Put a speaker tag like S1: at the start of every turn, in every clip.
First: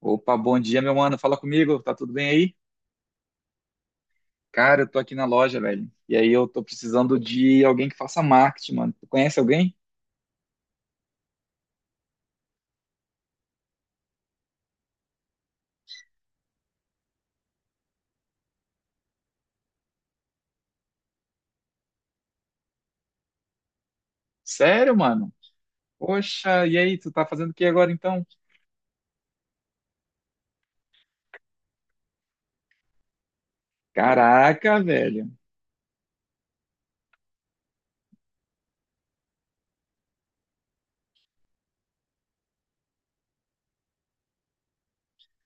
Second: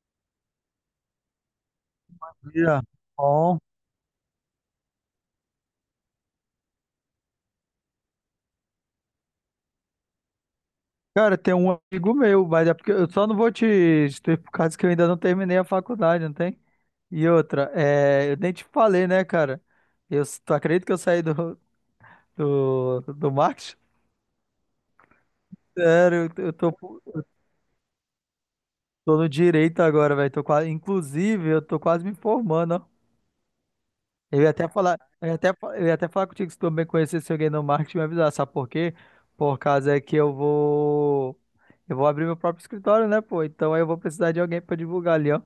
S1: Opa, bom dia, meu mano. Fala comigo, tá tudo bem aí?
S2: Dia. Bom.
S1: Cara, eu tô aqui na loja, velho. E aí eu tô precisando de alguém que faça marketing, mano. Tu conhece alguém?
S2: Cara, tem um amigo meu, mas é porque eu só não vou te ter por causa que eu ainda não terminei a faculdade, não tem? E outra, é, eu nem te falei, né, cara? Eu, tu acredita que eu saí do marketing?
S1: Sério, mano?
S2: Sério, eu
S1: Poxa,
S2: tô,
S1: e aí, tu tá fazendo o que agora então?
S2: tô no direito agora, velho. Tô quase, inclusive, eu tô quase me formando, ó. Eu ia até
S1: Caraca,
S2: falar,
S1: velho.
S2: eu ia até falar contigo se tu também conhecesse alguém no marketing, me avisar, sabe por quê? Por causa é que eu vou, Eu vou abrir meu próprio escritório, né, pô? Então aí eu vou precisar de alguém pra divulgar ali, ó.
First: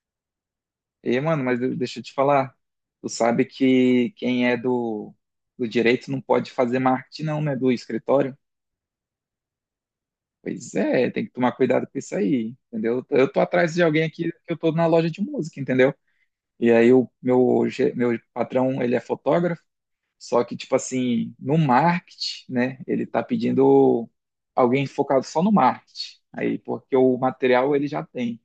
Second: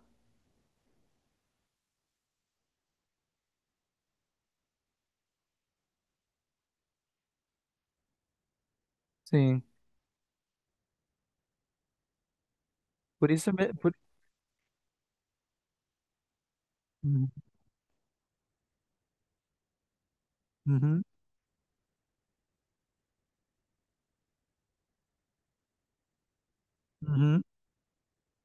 S1: E, mano, mas deixa eu te falar. Tu sabe que quem é do direito não pode fazer marketing, não, né? Do escritório.
S2: Sim.
S1: Pois é, tem que tomar cuidado com isso aí, entendeu? Eu
S2: Por
S1: tô
S2: isso, me-
S1: atrás de
S2: por...
S1: alguém aqui que eu tô na loja de música, entendeu? E aí o
S2: Uhum,
S1: meu patrão, ele é fotógrafo. Só que, tipo
S2: uhum.
S1: assim, no marketing, né, ele tá pedindo alguém focado só no marketing. Aí, porque o
S2: Uhum.
S1: material ele já tem.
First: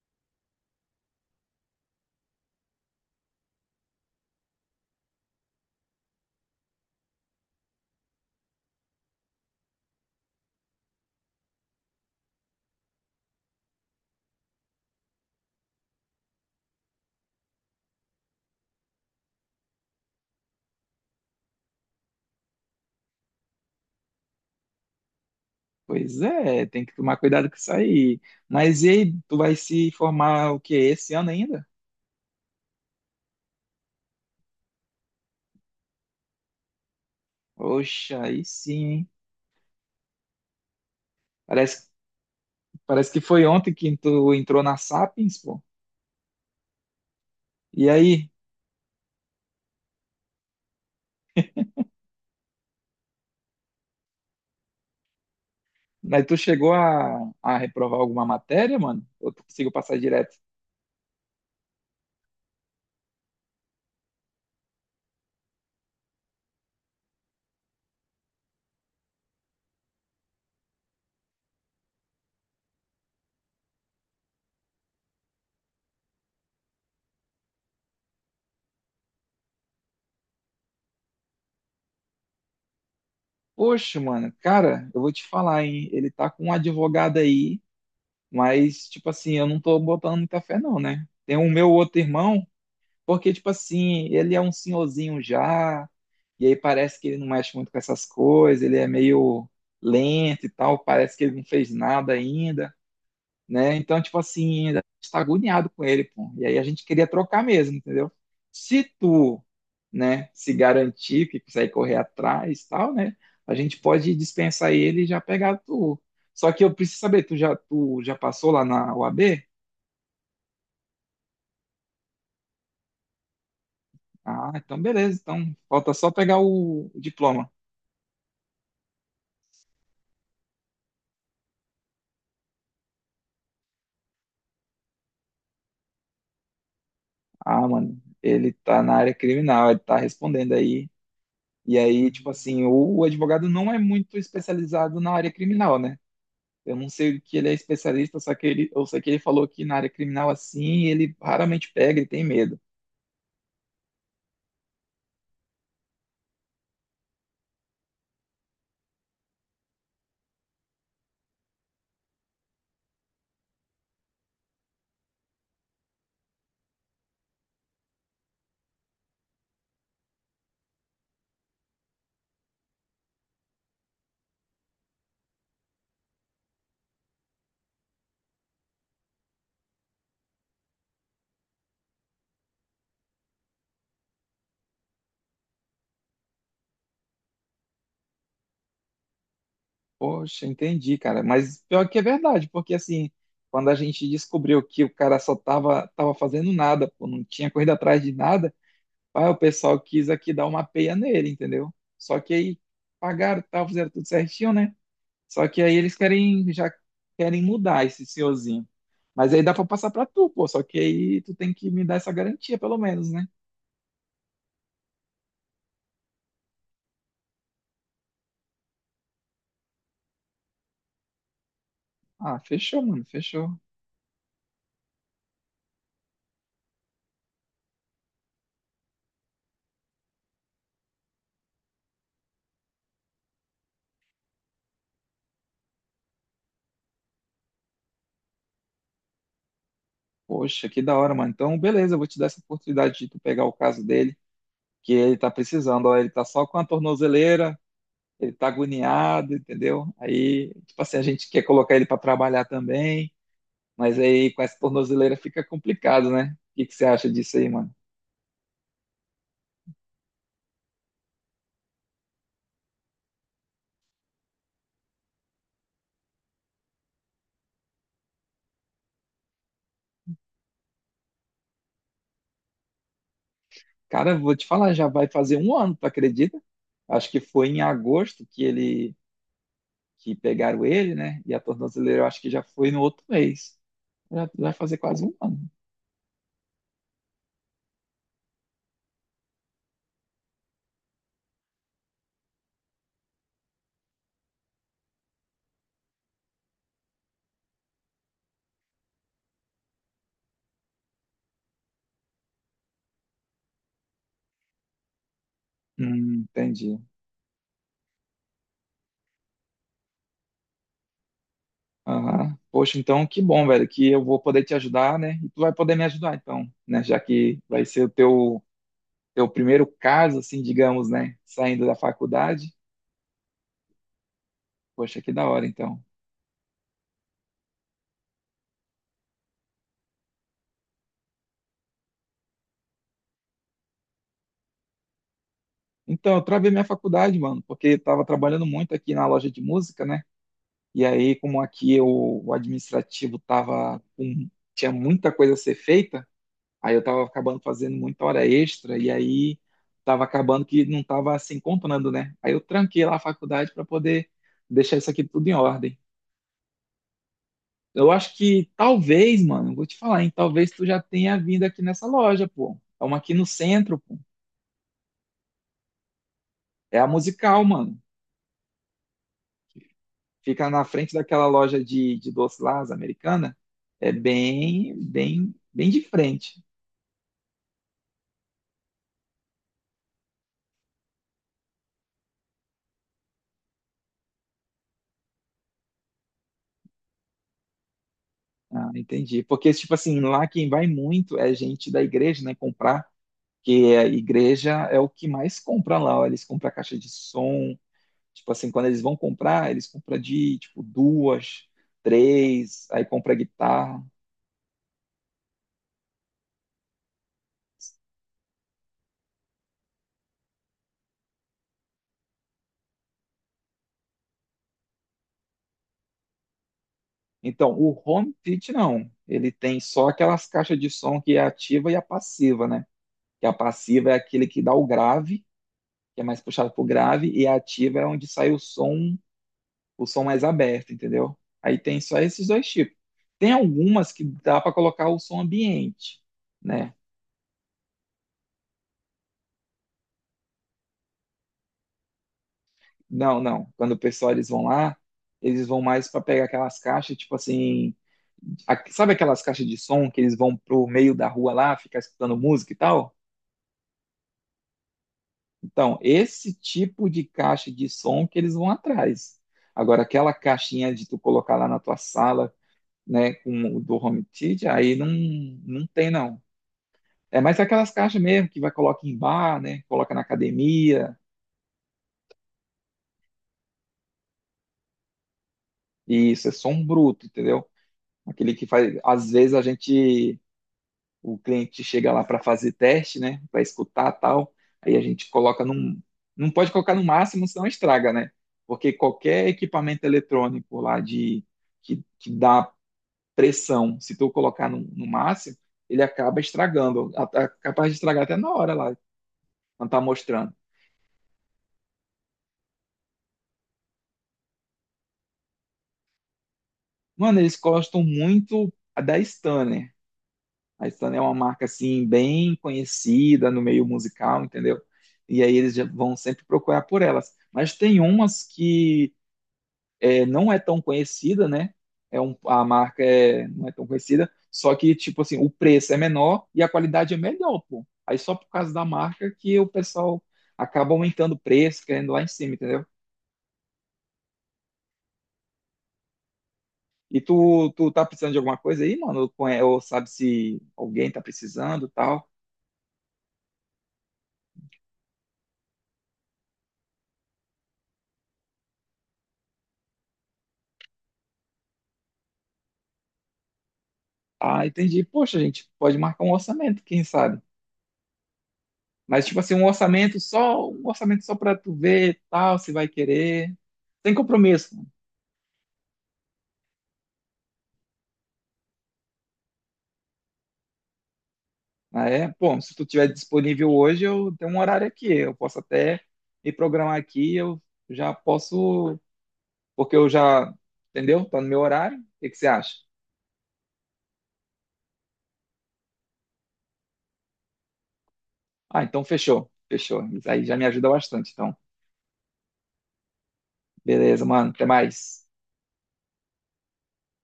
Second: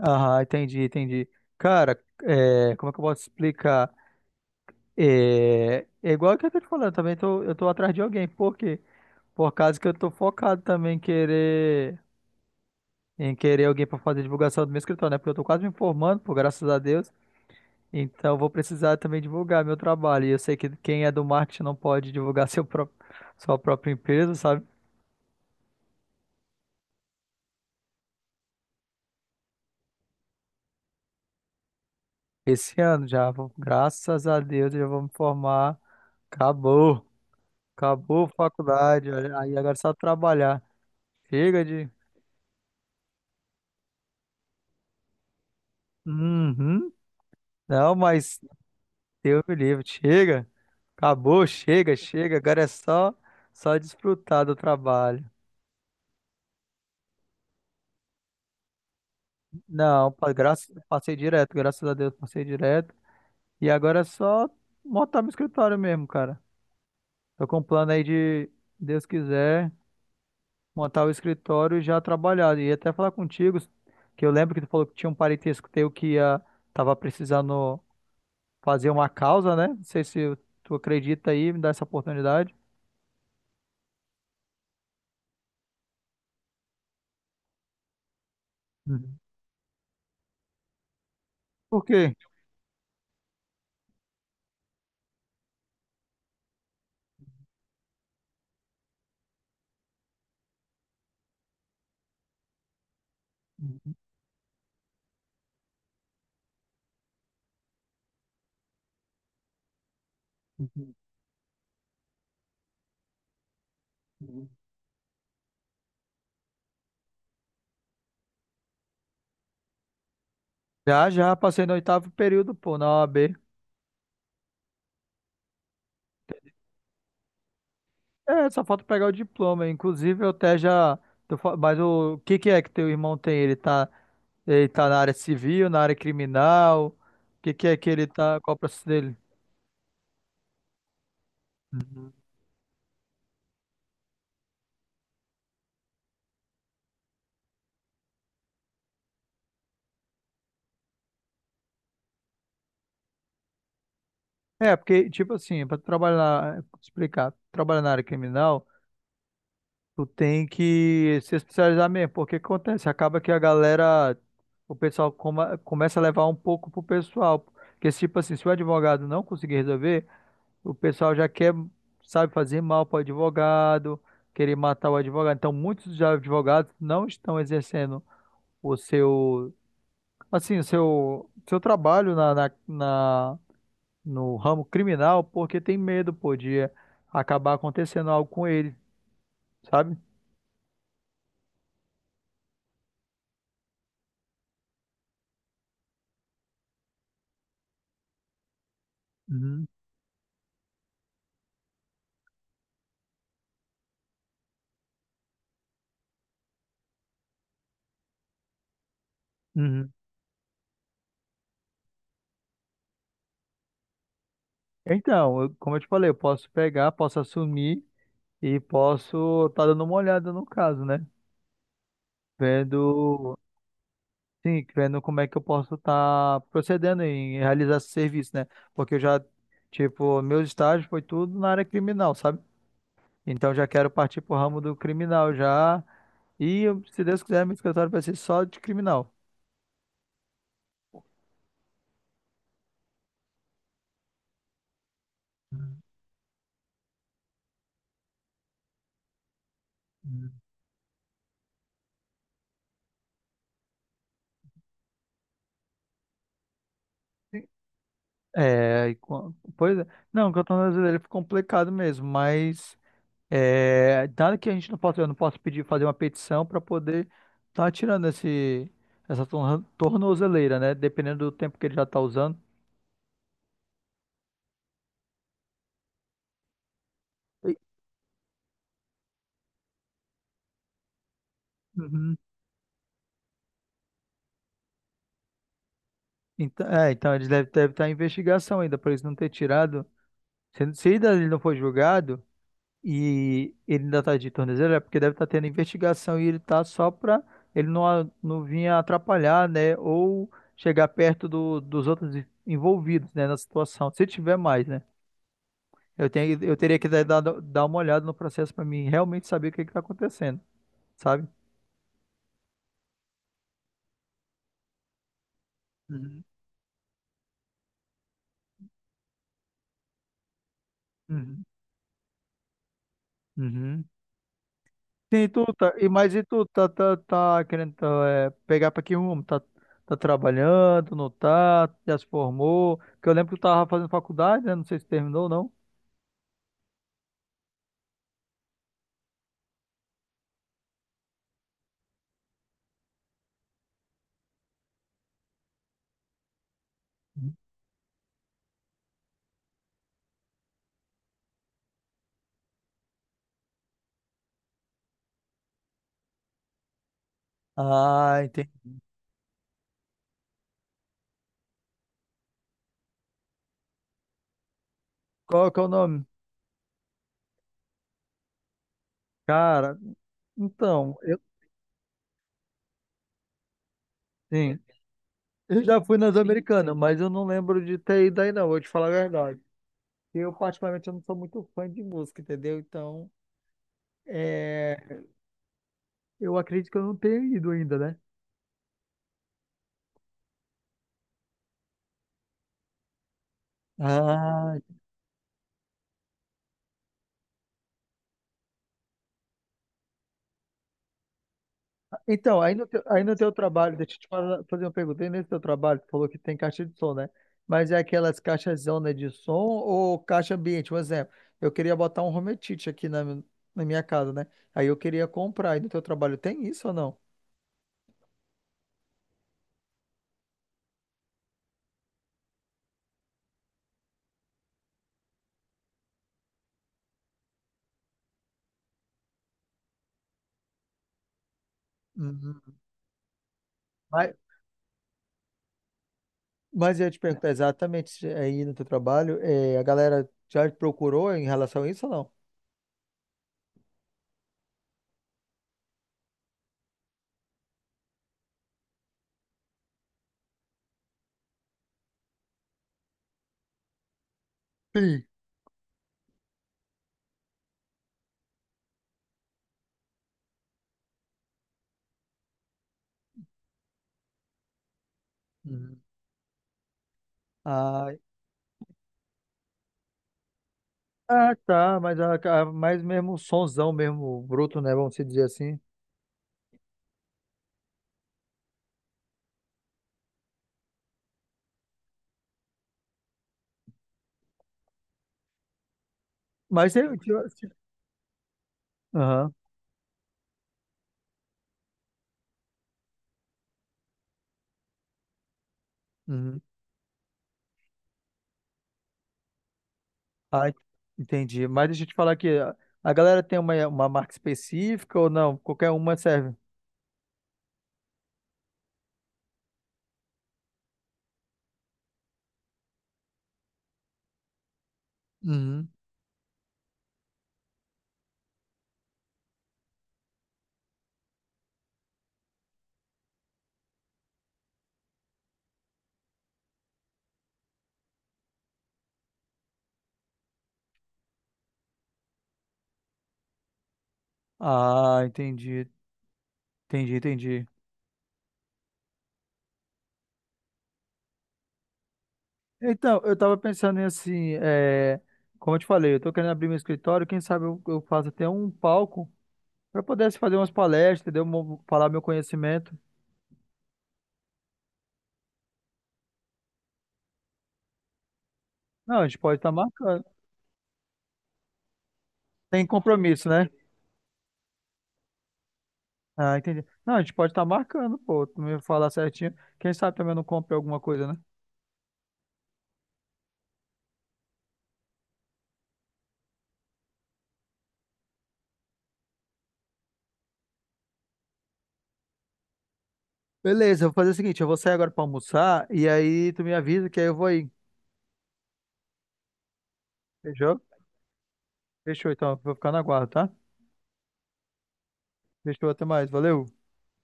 S2: Aham, entendi, entendi. Cara, é, como é que eu posso explicar? É, é igual que eu tô te falando, também tô, eu tô atrás de alguém. Por quê? Por causa que eu tô focado também em querer. Em querer alguém para fazer divulgação do meu escritório, né? Porque eu tô quase me formando, pô, graças a Deus. Então eu vou precisar também divulgar meu trabalho. E eu sei que quem é do marketing não pode divulgar seu próprio, sua própria empresa, sabe?
S1: Pois é, tem que tomar cuidado com isso aí. Mas e aí, tu vai se formar o quê? Esse ano ainda?
S2: Esse ano já, graças a Deus, eu já vou me formar. Acabou.
S1: Poxa,
S2: Acabou a
S1: aí sim, hein?
S2: faculdade. Olha, aí agora é só trabalhar. Chega
S1: Parece,
S2: de.
S1: Parece que foi ontem que tu entrou na Sapiens, pô.
S2: Uhum.
S1: E
S2: Não,
S1: aí?
S2: mas Deus me livre. Chega. Acabou, chega, chega. Agora é só, só desfrutar do trabalho.
S1: Mas tu chegou a reprovar alguma matéria, mano? Ou tu conseguiu passar
S2: Não,
S1: direto?
S2: passei direto, graças a Deus passei direto. E agora é só montar meu escritório mesmo, cara. Tô com um plano aí de, Deus quiser, montar o escritório e já trabalhar. E até falar contigo, que eu lembro que tu falou que tinha um parentesco teu que ia, tava precisando fazer uma causa, né? Não sei se tu acredita aí, me dá essa oportunidade.
S1: Poxa, mano, cara, eu vou te falar, hein? Ele tá com um advogado aí. Mas, tipo
S2: Uhum.
S1: assim, eu não tô botando muita fé, não, né? Tem o meu
S2: Por
S1: outro
S2: quê?
S1: irmão, porque, tipo assim, ele é um senhorzinho já, e aí parece que ele não mexe muito com essas coisas, ele é meio lento e tal, parece que ele não fez nada ainda, né? Então, tipo assim, a gente tá agoniado com ele, pô. E aí a gente queria trocar mesmo, entendeu? Se tu, né, se
S2: Uhum.
S1: garantir que consegue correr atrás e tal, né? A gente pode dispensar ele e já pegar tu. Só que eu preciso saber, tu já passou lá na UAB?
S2: Já, já passei no oitavo período, pô, na OAB.
S1: Ah, então beleza. Então, falta só pegar o diploma.
S2: É, só falta pegar o diploma. Inclusive, eu até já. Mas o que que é que teu irmão tem? Ele tá na área civil, na área criminal? O que
S1: Ah,
S2: que é que
S1: mano,
S2: ele tá?
S1: ele
S2: Qual o
S1: tá
S2: processo
S1: na área
S2: dele?
S1: criminal, ele tá respondendo aí. E aí,
S2: Uhum.
S1: tipo assim, o advogado não é muito especializado na área criminal, né? Eu não sei o que ele é especialista, só que ele, eu sei que ele falou que na área criminal assim, ele raramente pega e tem medo.
S2: É, porque, tipo assim, pra trabalhar, pra te explicar, trabalhar na área criminal, tu tem que se especializar mesmo. Porque o que acontece? Acaba que a galera, o pessoal começa a levar um pouco pro pessoal. Porque, tipo assim, se o advogado não conseguir resolver. O pessoal já quer, sabe, fazer mal para o advogado, querer matar o advogado. Então, muitos já advogados não estão exercendo o seu, assim, o seu trabalho no ramo criminal porque tem medo, pô, de acabar acontecendo algo com ele, sabe?
S1: Poxa, entendi, cara. Mas pior que é verdade, porque assim, quando a gente descobriu que o cara só tava fazendo nada, pô, não tinha corrido atrás de nada, aí o
S2: Uhum,
S1: pessoal quis aqui dar uma peia nele, entendeu? Só que aí pagaram, tal, fizeram tudo certinho, né? Só que aí eles querem mudar esse senhorzinho. Mas aí dá pra passar
S2: uhum.
S1: pra tu, pô. Só que aí tu tem que me dar essa garantia, pelo menos, né?
S2: Então, como eu te falei, eu posso pegar, posso assumir e posso estar dando uma olhada no caso, né?
S1: Ah, fechou, mano,
S2: Vendo.
S1: fechou.
S2: Sim, vendo como é que eu posso estar procedendo em realizar esse serviço, né? Porque eu já, tipo, meus estágios foi tudo na área criminal, sabe? Então já quero partir pro ramo do criminal já. E se Deus quiser, meu escritório vai ser só de criminal.
S1: Poxa, que da hora, mano. Então, beleza, eu vou te dar essa oportunidade de tu pegar o caso dele, que ele tá precisando, ó, ele tá só com a tornozeleira, ele tá agoniado, entendeu?
S2: Hum.
S1: Aí, tipo assim, a gente quer colocar ele pra trabalhar também, mas aí com essa tornozeleira fica complicado, né? O que que você acha disso aí, mano?
S2: É, pois é. Não, o Canton Brasileiro ficou complicado mesmo, mas é, nada que a gente não possa, eu não posso pedir fazer uma petição para poder estar tirando esse, tornozeleira, né? Dependendo do tempo que ele já está usando.
S1: Cara, vou te falar, já vai fazer um ano, tu acredita? Acho que foi em agosto que ele, que pegaram ele, né? E a tornozeleira eu
S2: Uhum.
S1: acho que já foi no outro mês. Já já vai fazer quase um ano.
S2: Então, é, então eles devem, devem estar em investigação ainda, por eles não ter tirado. Se ainda ele não for julgado e ele ainda está de tornozelo, é porque deve estar tendo investigação e ele está só para ele não, não vir atrapalhar, né? Ou chegar perto dos outros envolvidos, né, na situação. Se tiver mais, né? Eu tenho, eu
S1: Entendi.
S2: teria que dar uma olhada no processo para mim realmente saber o que está acontecendo, sabe?
S1: Aham. Poxa, então que bom, velho, que eu vou poder te ajudar, né? E tu vai poder me ajudar,
S2: Uhum,
S1: então, né? Já que vai ser o teu primeiro caso, assim, digamos, né?
S2: uhum.
S1: Saindo da faculdade.
S2: Uhum.
S1: Poxa, que da
S2: Sim, tu
S1: hora,
S2: tá,
S1: então.
S2: e mas e tu tá querendo tá, é, pegar pra que rumo? Tá, tá trabalhando, não tá? Já se formou? Porque eu lembro que tu tava fazendo faculdade, né? Não sei se terminou ou não.
S1: Então, eu travei minha faculdade, mano, porque eu tava trabalhando muito aqui na loja de música, né? E aí, como aqui eu, o administrativo tava com, tinha muita coisa a ser feita. Aí eu tava acabando fazendo muita hora extra e aí tava acabando que não tava assim contando, né? Aí eu tranquei lá a faculdade para poder deixar isso aqui tudo em ordem. Eu acho
S2: Ah,
S1: que
S2: entendi.
S1: talvez, mano, vou te falar, hein? Talvez tu já tenha vindo aqui nessa loja, pô. É uma aqui no centro, pô.
S2: Qual que é o nome?
S1: É a Musical, mano.
S2: Cara,
S1: Fica na frente
S2: então, eu,
S1: daquela loja de doce lá, as americana. É
S2: sim, eu
S1: bem de
S2: já fui nas
S1: frente.
S2: americanas, mas eu não lembro de ter ido aí não, vou te falar a verdade. Eu, particularmente, eu não sou muito fã de música, entendeu? Então, é, eu acredito que eu não tenha ido ainda, né?
S1: Ah, entendi. Porque, tipo assim, lá quem vai muito é gente da igreja, né? Comprar. Que a igreja
S2: Ah,
S1: é o que mais compra lá, ó. Eles compram caixa de som, tipo assim, quando eles vão comprar, eles compram de tipo duas,
S2: então,
S1: três, aí
S2: aí
S1: compra
S2: no teu trabalho,
S1: guitarra.
S2: deixa eu te falar- fazer uma pergunta. Aí nesse teu trabalho, tu falou que tem caixa de som, né? Mas é aquelas caixas zona de som ou caixa ambiente? Um exemplo, eu queria botar um home theater aqui na minha casa, né? Aí eu queria comprar. Aí no teu trabalho tem isso ou não?
S1: Então, o home theater não. Ele tem só aquelas caixas de som que é a ativa e a passiva, né? Que a passiva é aquele que dá o grave, que é mais puxado pro grave, e a ativa é onde sai o som mais aberto, entendeu? Aí tem só esses
S2: Uhum.
S1: dois tipos. Tem algumas que
S2: Mas,
S1: dá para colocar o som ambiente, né?
S2: mas eu ia te perguntar exatamente se aí no teu trabalho, a galera já te procurou em relação a isso ou não?
S1: Não, não. Quando o pessoal eles vão lá, eles vão mais para pegar aquelas caixas, tipo assim, sabe aquelas caixas de som que eles vão pro meio da rua lá, ficar escutando música e tal?
S2: Sim.
S1: Então, esse tipo de caixa de som que eles vão atrás. Agora, aquela caixinha de tu colocar lá na tua sala, né, com o do home theater, aí não, não
S2: Uhum.
S1: tem não. É mais aquelas
S2: Ah,
S1: caixas mesmo que vai colocar em bar, né, coloca na academia,
S2: ah, tá, mas, a, mas mesmo sonzão, mesmo bruto, né? Vamos se dizer assim.
S1: e isso é som bruto, entendeu? Aquele que faz, às vezes a gente o cliente chega lá para fazer teste, né? Para escutar tal. Aí a gente coloca num. Não pode colocar
S2: Mas
S1: no
S2: eu,
S1: máximo, senão estraga, né? Porque qualquer
S2: aham.
S1: equipamento eletrônico lá de que dá pressão, se tu colocar no máximo, ele acaba
S2: Uhum.
S1: estragando, capaz de estragar até na hora lá, quando tá mostrando.
S2: Ah, entendi. Mas deixa eu te falar aqui, a galera tem uma marca específica ou não? Qualquer uma serve?
S1: Mano, eles gostam muito da Stanner. A Stanner é uma marca assim bem conhecida no meio musical, entendeu? E aí eles já
S2: Uhum.
S1: vão sempre procurar por elas. Mas tem umas que é, não é tão conhecida, né? É um, a marca é, não é tão conhecida, só que, tipo assim, o preço é menor e a qualidade é melhor, pô. Aí só por causa da marca que o pessoal acaba aumentando o preço, querendo lá em cima, entendeu?
S2: Ah, entendi. Entendi,
S1: E
S2: entendi.
S1: tu tá precisando de alguma coisa aí, mano? Ou ou sabe se alguém tá precisando, tal?
S2: Então, eu tava pensando em assim, é, como eu te falei, eu tô querendo abrir meu escritório, quem sabe eu faço até um palco para poder assim, fazer umas palestras, entendeu? Falar meu conhecimento.
S1: Ah, entendi. Poxa, gente, pode marcar um orçamento, quem sabe?
S2: Não,
S1: Mas
S2: a gente
S1: tipo assim,
S2: pode estar marcando.
S1: um orçamento só para tu ver, tal, se vai
S2: Tem compromisso,
S1: querer.
S2: né?
S1: Sem compromisso.
S2: Ah, entendi. Não, a gente pode estar marcando, pô, tu me falar certinho. Quem sabe também eu não compre alguma coisa, né?
S1: Ah, é? Bom, se tu tiver disponível hoje, eu tenho um horário aqui. Eu posso até me programar aqui, eu já posso, porque eu já, entendeu? Tá no meu horário. O que que você acha?
S2: Beleza, eu vou fazer o seguinte, eu vou sair agora pra almoçar e aí tu me avisa que aí eu vou aí.
S1: Ah, então fechou. Fechou. Isso aí já me
S2: Fechou?
S1: ajuda bastante. Então,
S2: Fechou, então. Vou ficar na guarda, tá?
S1: beleza, mano. Até mais.
S2: Fechou, até mais. Valeu.